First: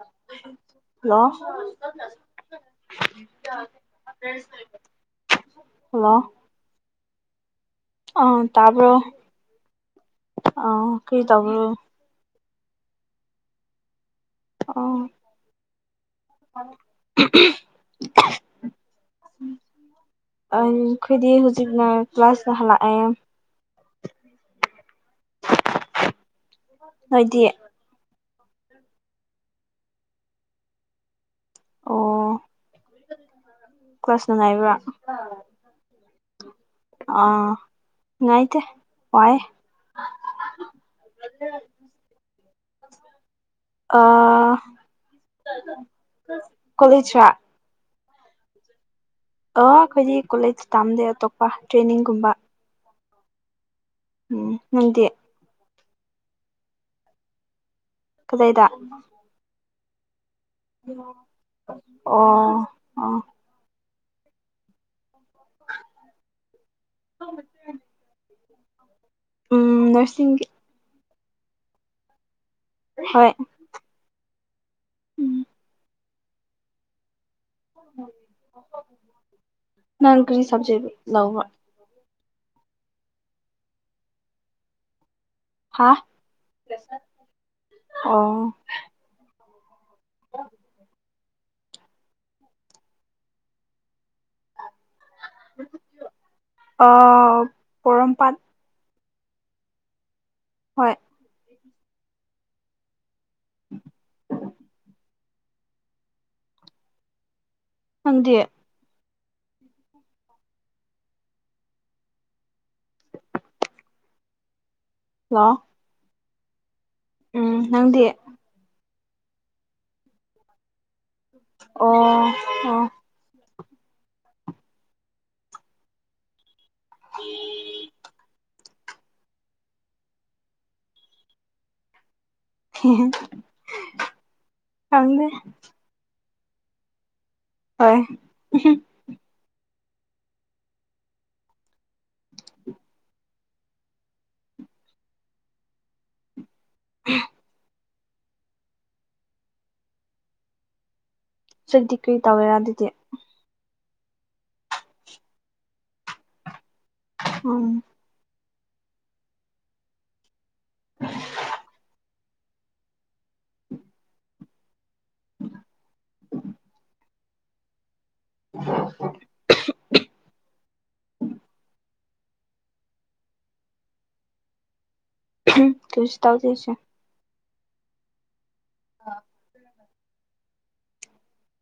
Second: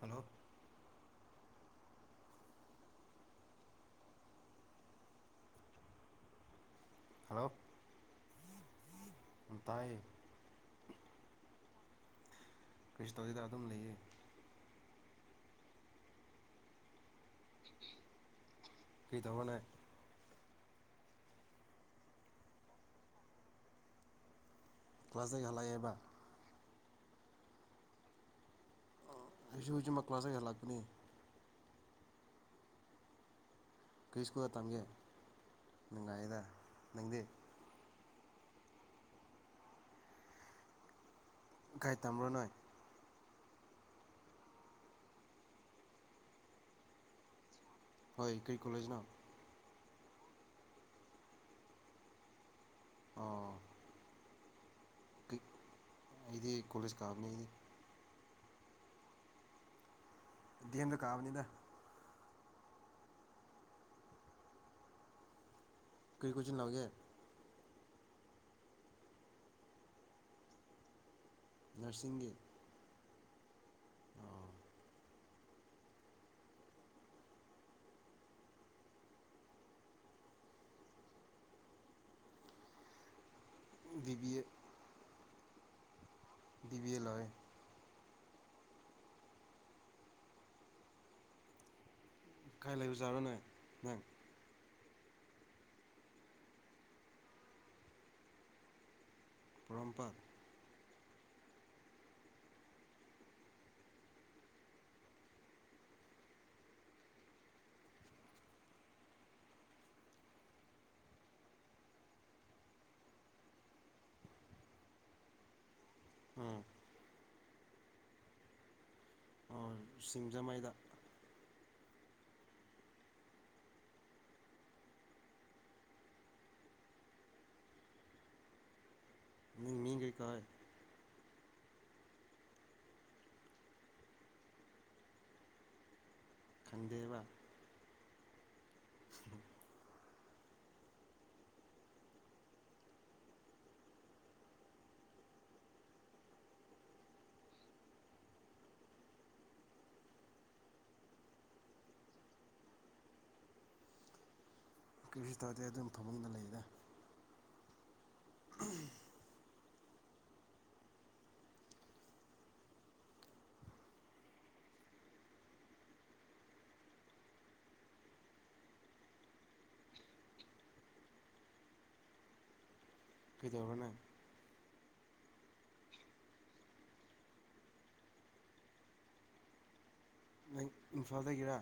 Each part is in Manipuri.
ꯍꯜꯂꯣ ꯍꯜꯂꯣ ꯍꯜꯂꯣ ꯍꯜꯂꯣ ꯑ ꯇꯥꯕ꯭ꯔꯣ ꯇꯥꯏꯌꯦ ꯑ ꯀꯩꯇꯧꯕ꯭ꯔꯣ꯫ ꯀꯩꯁꯨ ꯇꯧꯗꯦꯗ ꯑꯗꯨꯝ ꯂꯩꯌꯦ ꯑꯣ [unintelligible] ꯀꯩ ꯊꯕꯛ ꯂꯩ ꯑꯩꯈꯣꯏꯗꯤ ꯍꯧꯖꯤꯛꯅ ꯀ꯭ꯂꯥꯁꯅ ꯍꯥꯜꯂꯛꯑꯦ ꯀ꯭ꯂꯥꯁ ꯇꯩ ꯍꯜꯂꯛ ꯑꯦ ꯕ ꯍꯣꯏꯗꯤ ꯑꯩꯁꯨ ꯍꯧꯖꯤꯛꯃꯛꯥꯁ ꯍꯜꯂꯛꯄꯅꯤ ꯑꯣ ꯀꯩ ꯀ꯭ꯂꯥꯁ ꯁ꯭ꯀꯨꯜꯗ ꯅꯨꯡꯉꯥꯏꯕ꯭ꯔꯥ ꯇꯝꯒꯦ ꯅꯨꯡꯉꯥꯏꯗ ꯑꯥ ꯉꯥꯏꯇꯦ ꯋꯥꯏꯌꯦ [unintelligible] ꯥꯀꯥꯏ ꯇꯝꯕ꯭ꯔ ꯅꯣꯏ ꯑ [unintelligible] ꯀꯣꯂꯦꯖꯔ ꯍꯣꯏ ꯀꯩ ꯀꯣꯂꯦꯖꯅꯣ ꯑꯣ ꯈꯣꯏꯗꯤ ꯀꯣꯂꯦꯖ ꯇꯥꯝꯗꯦ ꯑꯇꯣꯞꯄ ꯇ꯭ꯔꯦꯅꯤꯡꯒꯨꯝꯕ ꯑꯣ ꯎꯝ ꯅꯪꯗꯤ ꯀꯩ ꯑꯩꯗꯤ ꯀꯣꯂꯦꯖ ꯀꯥꯕꯅꯤ ꯀꯗꯥꯩꯗ ꯗꯦꯝ ꯗ ꯀꯕꯅꯤꯗ ꯑꯣ ꯑꯣ [unintelligible] ꯀꯔꯤ ꯀꯣꯏꯆꯟ ꯂꯧꯒꯦ [unintelligible] ꯎꯝ ꯅ꯭ꯔꯁꯤꯡꯒꯤ ꯅꯔꯁꯤꯡꯒꯤ ꯍꯣꯏ ꯎꯝ ꯅꯪ ꯀꯔꯤ ꯁꯕꯖꯦꯛ ꯂꯧꯕ ꯕꯤꯕꯤ ꯑꯦ ꯍꯥ ꯕꯤꯕꯤ ꯑꯦꯜ ꯂꯣꯏꯔꯦ ꯑꯣ ꯀꯥꯏ ꯂꯩꯕꯖꯥꯠꯅꯣꯅꯦ ꯅꯪ ꯑ ꯄꯔꯝꯄꯠ ꯄꯣꯔꯣꯝꯄꯥꯠ ꯍꯣꯏ [unintelligible] ꯅꯪꯗꯤ ꯂꯥꯛꯑꫭ ꯎꯝ ꯎꯝ ꯅꯪꯗꯤ ꯑꯣ ꯁꯤꯡꯖꯃꯩꯗ ꯑꯣ ꯑꯣ [unintelligible] ꯅꯪ ‌ꯃꯤꯡ ꯀꯩ‌‌ ꯀꯧꯋꯤ ꯀꯪꯗꯦ ꯈꯪꯗꯦꯕ ꯍꯣꯏ [unintelligible] [unintelligible] ꯁꯗꯤ [unintelligible] ꯀꯔꯤ ꯇꯧꯋꯦꯔꯥ ꯑꯗꯨꯗꯤ ꯀꯔꯤ ꯁꯨ ꯇꯥꯎꯗꯤ ꯑꯗꯨꯝ ꯐꯃꯨꯡꯗꯥ ꯂꯩꯗ ꯎꯝ ꯎꯝ [inaudible] [inaudible] ꯍ [unintelligible] [unintelligible] ꯀꯩꯗꯧꯔ ꯅꯪ ꯀꯩꯁꯨ ꯇꯧꯗꯦꯁꯦ [unintelligible] ꯅꯪ ꯏꯝꯐꯥꯜꯗꯒꯤꯔ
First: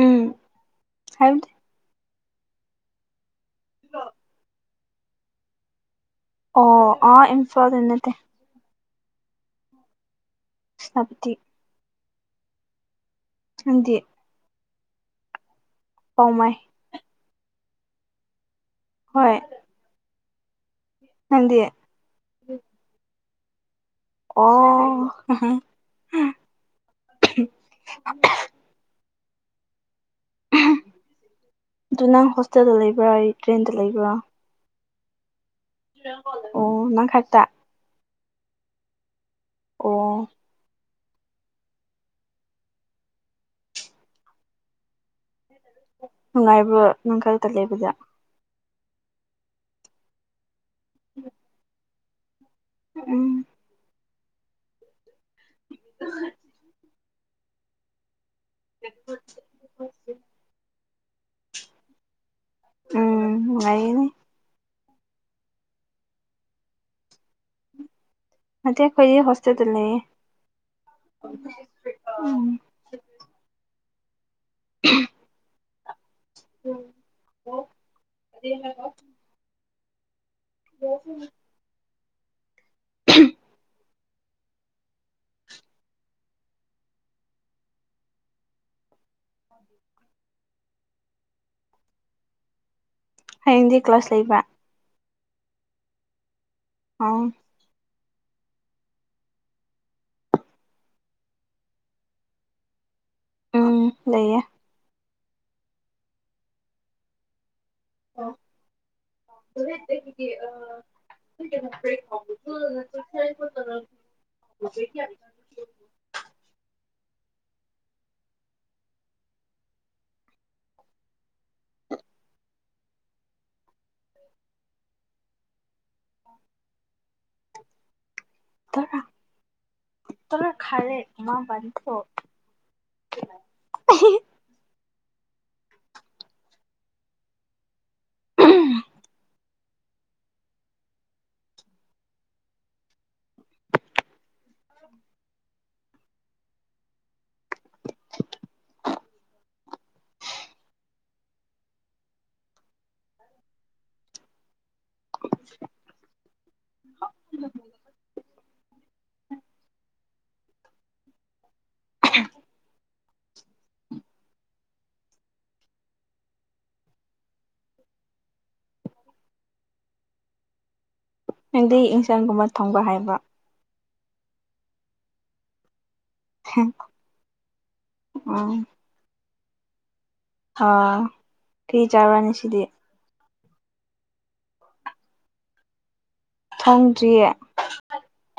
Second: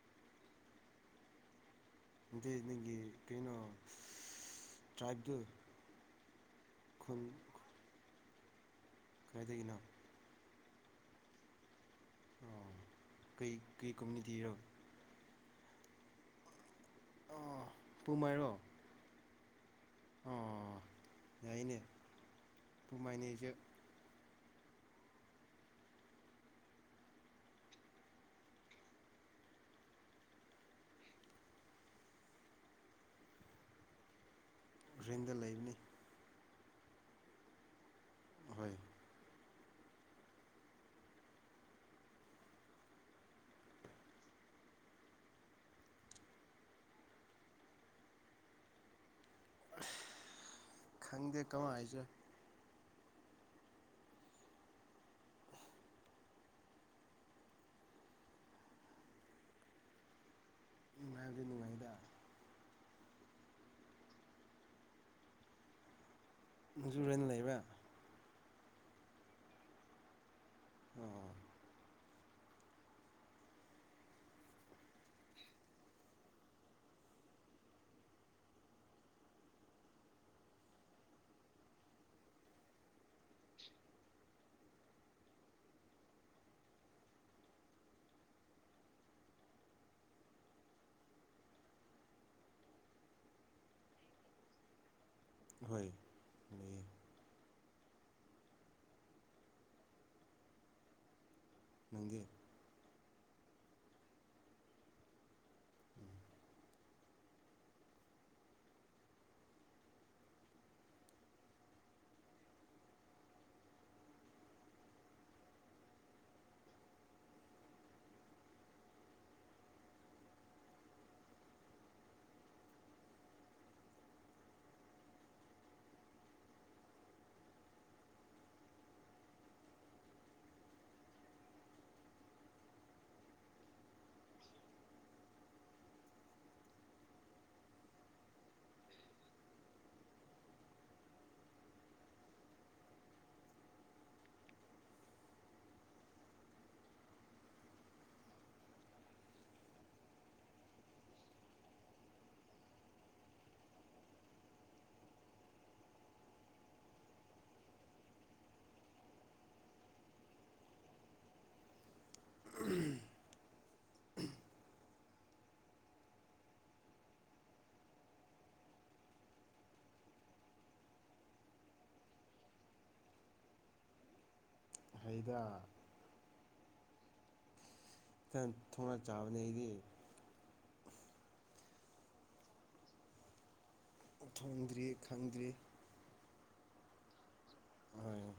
ꯎꯝ ꯍꯥꯏꯕꯗꯤ ꯑꯗꯤ ꯅꯪꯒꯤ ꯀꯩꯅꯣ ꯇ꯭ꯔꯥꯏꯕꯇꯨ ꯑꯣ ꯑꯥ ꯏꯝꯐꯥꯜꯗ ꯅꯠꯇꯦ ꯀꯥꯏꯗꯒꯤꯅꯣ ꯁꯥꯞꯇꯤ ꯑꯣ ꯀꯩ ꯀꯩ ꯅꯪꯗꯤ ꯀꯝꯃꯨꯅꯤꯇꯤꯔꯣ ꯀꯧꯃꯥꯏ ꯑ ꯄꯨꯃꯩꯏꯔꯣ ꯍꯣꯏ ꯑꯣ ꯅꯪꯗꯤ ꯌꯥꯏꯅꯦ ꯀꯃꯥꯏꯅꯦꯁꯨ ꯑꯣ ꯑꯗꯨ ꯅꯪ ꯍꯣꯁꯇꯦꯜꯗ ꯂꯩꯕ꯭ꯔꯥ ꯔꯦꯟꯗ ꯂꯩꯕ꯭ꯔꯥ ꯒꯔꯦꯟꯗ ꯂꯩꯕꯅꯤ ꯑꯣ ꯅꯪꯈꯥꯏꯗ ꯍꯣꯏ ꯑꯣ ꯅꯨꯡꯉꯥꯏꯕꫭ ꯅꯪ ꯈꯔꯛꯇ ꯂꯩꯕꯁꯦ ꯈꯪꯗꯦ ꯀꯃꯥꯏ ꯍꯥꯏꯁꯦ ꯎꯝ ꯅꯨꯡꯉꯥꯏꯕꯗꯤ ꯅꯨꯡꯉꯥꯏꯗ ꯎꯝ ꯅꯨꯡꯉꯥꯏꯑꯦ ꯅꯪꯖꯨ ꯔꯦꯟ ꯂꯩꯕ꯭ꯔꯥ ꯃꯗꯦ ꯈꯣꯏꯗꯤ ꯍꯣꯁꯇꯦ ꯇ ꯂꯩꯌꯦ ꯑꯣ UNINTELLIGIBLE [unintelligible] UNINTELLIGIBLE [inaudible] ꯍꯌꯦꯡꯗꯤ ꯀ꯭ꯂꯥꯁ ꯂꯩꯕ ꯍꯣꯏ ꯑꯗꯥꯒꯤ ꯍꯥꯎꯋꯤ ꯅꯪꯗꯤ ꯎꯝ ꯂꯩꯌꯦ [unintelligible] ꯑꫭ ꯍꫭꯔꯦꯟꯗꯒꯤꯗꯤ ꯑꯥ [unintelligible] ꯇꯔ ꯇꯔ ꯈꯥꯏꯔꯦ ꯏꯃꯥ ꯏꯄꯥ ꯗꯒꯤꯁꯨ [unintelligible] [unintelligible] UNINTELLIGIBLE ꯅꯪꯗꯤ ꯏꯟꯁꯥꯡ ꯒꯨꯝꯕ ꯊꯣꯡꯕ ꯍꯩꯕ꯭ꯔꯥ ꯍꯩꯗ ꯍꯝ ꯏꯊꯟ ꯊꯣꯡꯉ ꯆꯥꯕꯅꯦ ꯑꯩꯒꯤ ꯍꯥ ꯀꯔꯤ ꯆꯥꯕꯔ ꯉꯁꯤꯗꯤ ꯊꯣꯡꯗ꯭ꯔꯤ ꯈꯪꯗ꯭ꯔꯤ ꯊꯣꯡꯗ꯭ꯔꯤꯌꯦ ꯍꫭꯏ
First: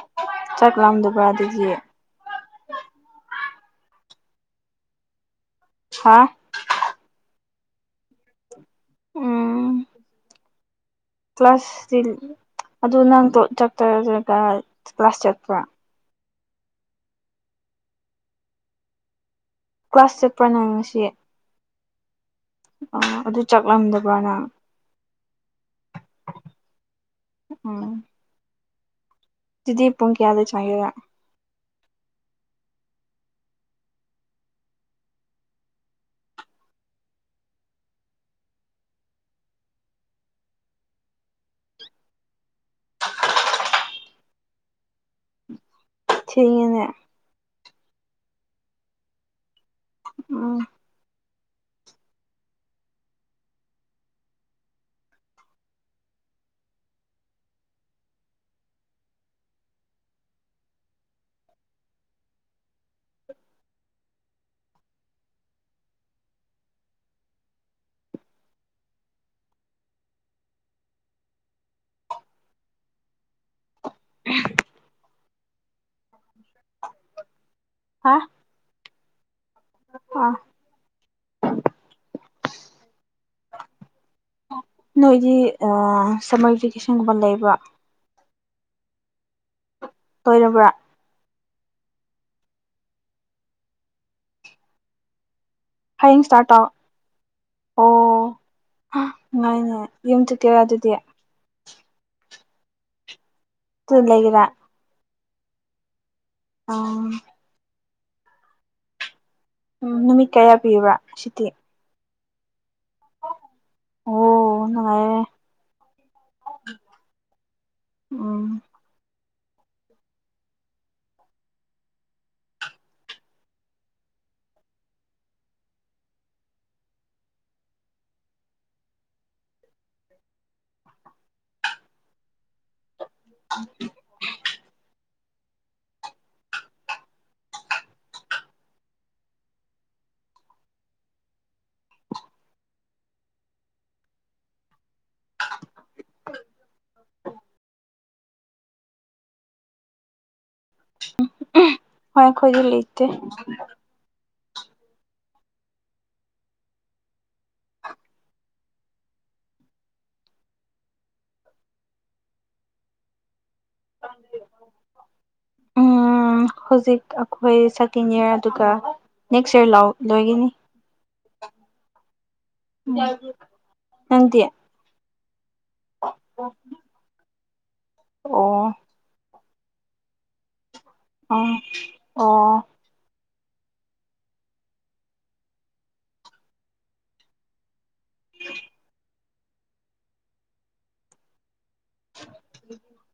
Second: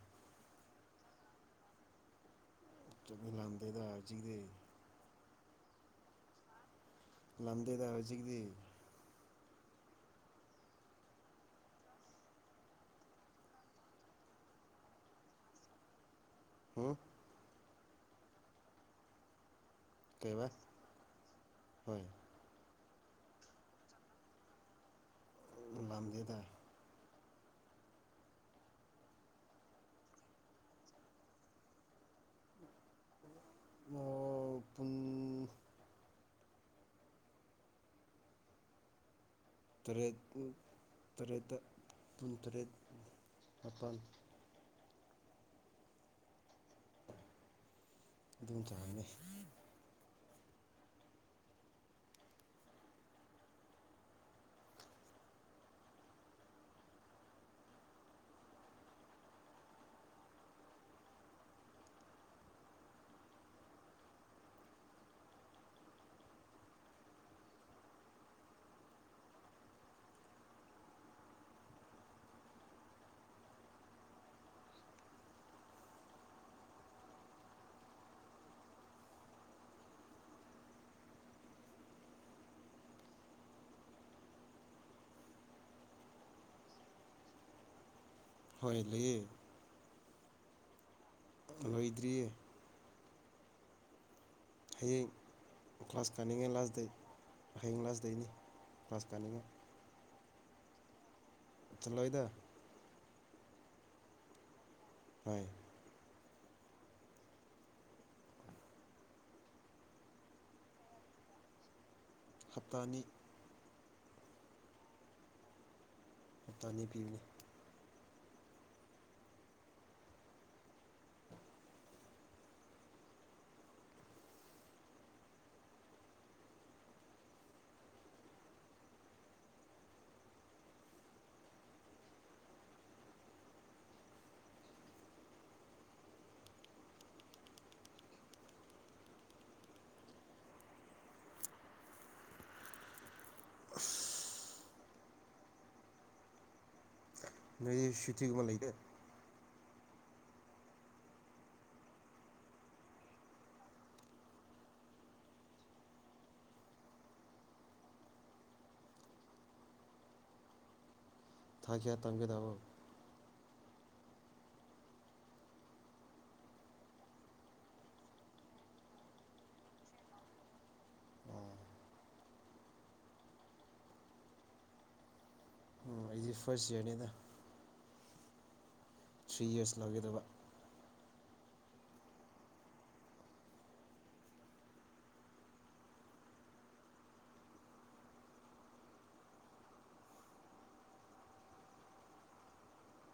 ꯆꯥꯛ ꯂꯥꯝꯗꯕ꯭ꯔꯥ ꯑꯗꯨꯗꯤ ꯆꯠꯃꯤ ꯂꯥꯟꯗꯦꯗ ꯍꯧꯖꯤꯛꯗꯤ ꯍꯥ ꯉꯝꯗꯦꯗ ꯍꯧꯖꯤꯛꯇꯤ ꯎꯝ ꯀ꯭ꯂꯥꯁꯁꯤ ꯑꯗꯨ ꯅꯪꯗꫭ ꯆꯥꯠ UNINTELLIGIBLE ꯀ꯭ꯂꯥꯁ ꯆꯠꯄ꯭ꯔ ꯎꯝ ꯀ꯭ꯂꯥꯁ ꯀꯩꯕ ꯆꯠꯄ꯭ꯔ ꯅꯪ ꯉꯁꯤ ꯍꯣꯏ ꯑꯥ ꯑꯗꯨ ꯆꯥꯛ ꯂꯝꯗꯕ꯭ꯔ ꯅꯪ ꯅꯪꯗꯤ ꯃꯥꯝꯗꯦꯗ ꯎꯝ ꯑꯗꯨꯗꯤ ꯄꯨꯡ ꯀꯌꯥꯗ ꯆꯪꯉꯒꯦꯔ ꯑꯣ ꯄꯨꯨꯡ ꯇꯔꯦꯠ ꯇꯔꯦꯠꯇ ꯄꯨꯟ ꯇꯔꯦꯠ ꯃꯥꯄꯜ ꯊꯦꯡꯉꯦꯅꯦ ꯏꯟꯗ‌ꯣꯝꯆꯥꯒꯤ ꯎꯝ ꯍꯥ ꯑꯥ [unintelligible] ꯅꯣꯏꯗꯤ ꯁꯝꯃꯔ ꯚꯤꯀꯦꯁꯟꯒꯨꯝꯕ ꯂꯩꯕ꯭ꯔꯥ ꯍꯣꯏ ꯂꯩꯌꯦ ꯇꯣꯏꯔꯕ꯭ꯔꯥ ꯂꯣꯏꯗ꯭ꯔꯤꯌꯦ ꯍꯌꯦꯡ ꯀ꯭ꯂꯥꯁ ꯍꯌꯦꯡ ꯀꯥꯅꯤꯡꯉꯦ ꯏꯁꯇꯥꯔꯠ ꯇꯧ ꯂꯥꯁꯗꯩ ꯍꯌꯦꯡ ꯂꯥꯁꯗꯩꯅꯤ ꯑꯣ ꯀ꯭ꯂꯥꯁ ꯀꯥꯅꯤꯡꯉꯦ ꯅꯨꯡꯉꯥꯏꯅꯦ ꯌꯨꯝ ꯆꯨꯞꯠꯀꯦꯔꯣ ꯑꯗꯨꯗꯤ ꯆꯂꯣꯏꯗ UNINTELLIGIBLE ꯂꯩꯒꯤꯔ ꯇꯣꯏ ꯑꯥ ꯎꯝ ꯅꯨꯃꯤꯠ ꯀꯌꯥ ꯄꯤꯕ꯭ꯔꯥ ꯁꯨꯇꯤ ꯍꯞꯇꯥꯅꯤ ꯑꯣ ꯍꯞꯇꯥꯅꯤ ꯄꯤꯕꯅꯤ ꯎꯝ [unintelligible] ꯅꯣꯏ ꯁꯤꯇꯤꯒꯨꯝꯕ ꯂꯩꯗꯦ ꯍꯣꯏ ꯈꯣꯖꯤ ꯂꯤꯇꯦ ꯊꯥ ꯀꯌꯥ ꯇꯝꯒꯗꯕ ꯎꯝ ꯍꯧꯖꯤꯛ ꯑꯩꯈꯣꯏ ꯁꯦꯀꯦꯟ ꯏꯌꯥꯔ ꯑꯗꯨꯒ ꯅꯦꯛꯁ ꯏꯌꯥꯔ ꯂꯣꯏꯒꯤꯅꯤ [unintelligible] ꯅꯪꯗꯤ ꯏꯗꯤ ꯐꯔꯁ ꯌꯥꯔꯅꯤꯗ ꯑꯣ ꯊ꯭ꯔꯤ ꯌꯔꯁ ꯂꯧꯒꯗꯕ ꯑꯥ ꯑꯣ [unintelligible] ꯎ [unintelligible]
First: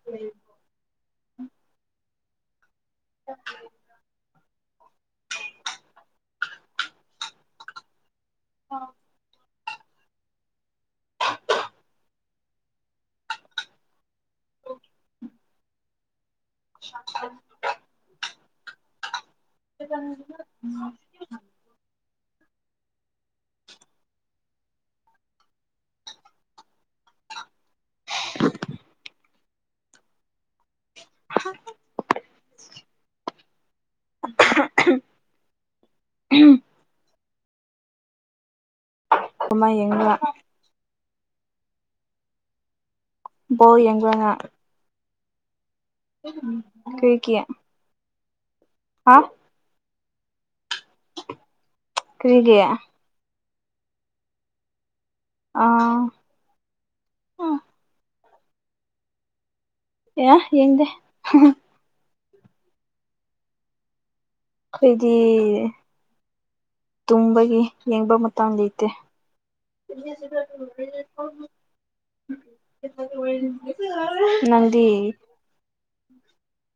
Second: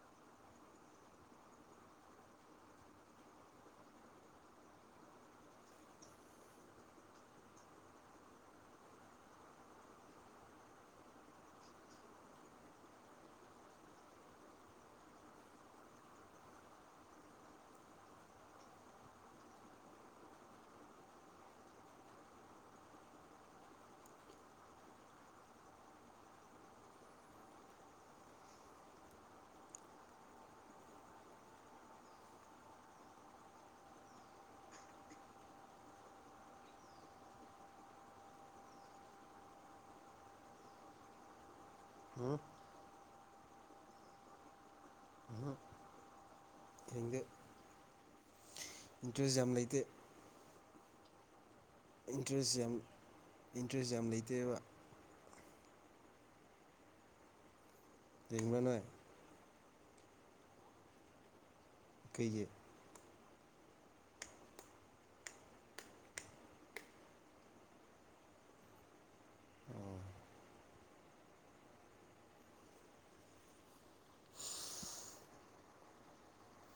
ꯎ [unintelligible] [unintelligible] ꯑ [unintelligible] [unintelligible] [inaudible] [inaudible] ꯍ [unintelligible] [unintelligible] ꯈꯨꯃ ꯌꯦꯡ ꯎꯝ ꯕꯣꯜ ꯌꯦꯡꯕ꯭ꯔ ꯉ ꯍꯝ [unintelligible] ꯀꯩꯒꯤ ꯏꯟꯇꯌꯁ ꯌꯥꯝ ꯂꯩꯇꯦ ꯏꯟꯇꯔꯦꯁ ꯀꯔꯤꯒꯤ ꯌꯥꯝ ꯏꯟꯇꯔꯦꯁ ꯌꯥꯝ ꯂꯩꯇꯦꯕ ꯑ ꯇꯦꯡꯕꯥꯅꯣꯏ ꯑꯌꯥ ꯌꯦꯡꯗꯦ ꯍꯨꯡ ꯍꯨꯡ ꯀꯩꯒꯤ ꯑꯩꯈꯣꯏꯗꯤ ꯇꯨꯝꯕꯒꯤ ꯌꯦꯡꯕ ꯃꯇꯝ ꯂꯩꯇꯦ ꯂꯧꯁꯤꯟꯕ ꯉꯝꯗꯕ ꯅꯪꯗꯤ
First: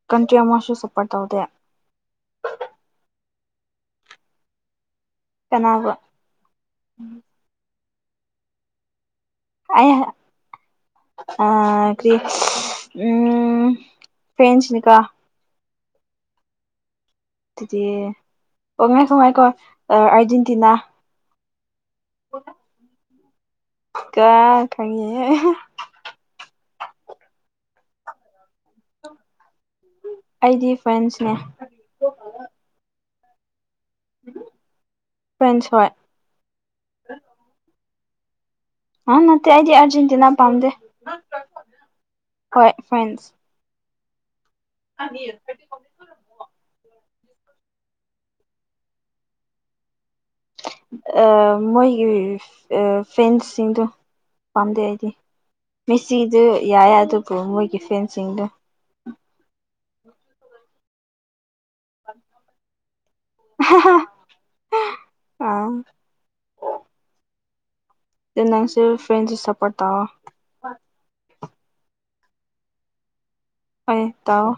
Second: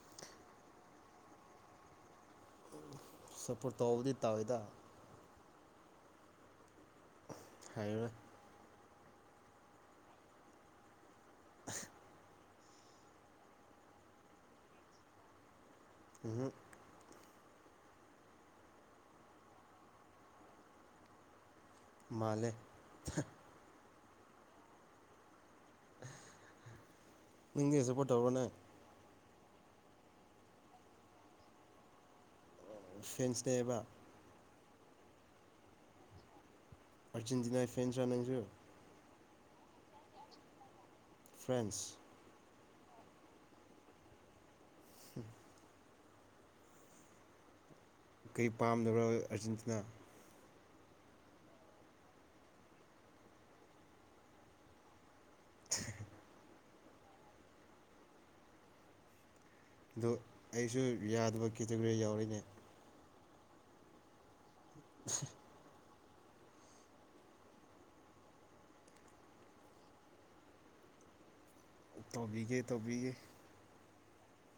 ꯀꯟꯇ꯭ꯔꯤ ꯑꯃꯁꯨ ꯁꯄꯣꯔꯠ ꯇꯧꯗꯦ [unintelligible] ꯁꯄꯣꯔꯠ ꯇꯧꯕꯗꯤ ꯇꯧꯋꯦꯗ ꯀꯅꯥꯕ꯭ꯔꯣ ꯍꯥꯏꯔꯣꯏ ꯑ [unintelligible] ꯑ ꯀꯔꯤ ꯎꯝ ꯐꯦꯟꯁꯅꯤꯀ ꯎꯪ ꯍꯨꯡ ꯑꯗꯨꯗꯤ ꯑꯣ ꯉꯥꯏꯈꯣ ꯉꯥꯏꯈꯣ ꯑ ꯑꯥꯔꯖꯦꯟꯇꯤꯅꯥ ꯃꯥꯜꯂꯦ ꯊꯍꯥ ꯀꯥ ꯈꯪꯉꯤꯍꯦ ꯅꯪꯗꯤ ꯁꯄꯣꯔꯠ ꯇꯧꯔꯣꯅꯦ ꯑꯩꯗꯤ ꯐ꯭ꯔꯦꯟꯁ ꯅꯦ ꯐ꯭ꯔꯦꯟꯁ ꯅꯦꯕ ꯐ꯭ꯔꯦꯟꯁ ꯍꯣꯏ ꯑꯔꯖꯦꯟꯇꯤꯅꯥꯏ ꯐꯦꯟꯁ ꯔꯥ ꯅꯪꯁꯨ ꯍꯥ ꯅꯠꯇꯦ ꯑꯩꯗꯤ ꯑꯔꯖꯦꯟꯇꯤꯅꯥ ꯄꯥꯝꯗꯦ ꯐ꯭ꯔꯦꯟꯁ ꯍꯣꯏ ꯐ꯭ꯔꯦꯟꯁ ꯂꯧꯁꯤꯟꯕ ꯉꯝꯗꯕ ꯀꯩꯒꯤ ꯄꯥꯝꯗꯕ꯭ꯔꯣ ꯑꯥꯔꯖꯦꯟꯇꯤꯅꯥ ꯑꯥ ꯃꯣꯏꯒꯤ ꯑꯥ ꯐꯦꯟꯁꯁꯤꯡꯗꯣ ꯄꯥꯝꯗꯦ ꯑꯩꯗꯤ ꯃꯦꯁꯤꯗꯨ ꯌꯥꯏꯌꯦ ꯑꯗꯨꯕꯨ ꯃꯣꯏꯒꯤ ꯐꯦꯟꯁꯁꯤꯡꯗꯨ ꯑꯗꯨ ꯑꯩꯁꯨ ꯌꯥꯗꯕ ꯀꯦꯇꯒꯣꯔꯤ ꯌꯥꯎꯔꯦꯅꯦ ꯑꯍꯥ ꯍꯥ ꯑꯗꯨ ꯅꯪꯁꯨ ꯐ꯭ꯔꯦꯟꯁꯇ ꯁꯄꯣꯔꯠ ꯇꯧꯋꯣ ꯇꯧꯕꯤꯒꯦ ꯇꯧꯕꯤꯒꯦ ꯍꯣꯏ ꯇꯧ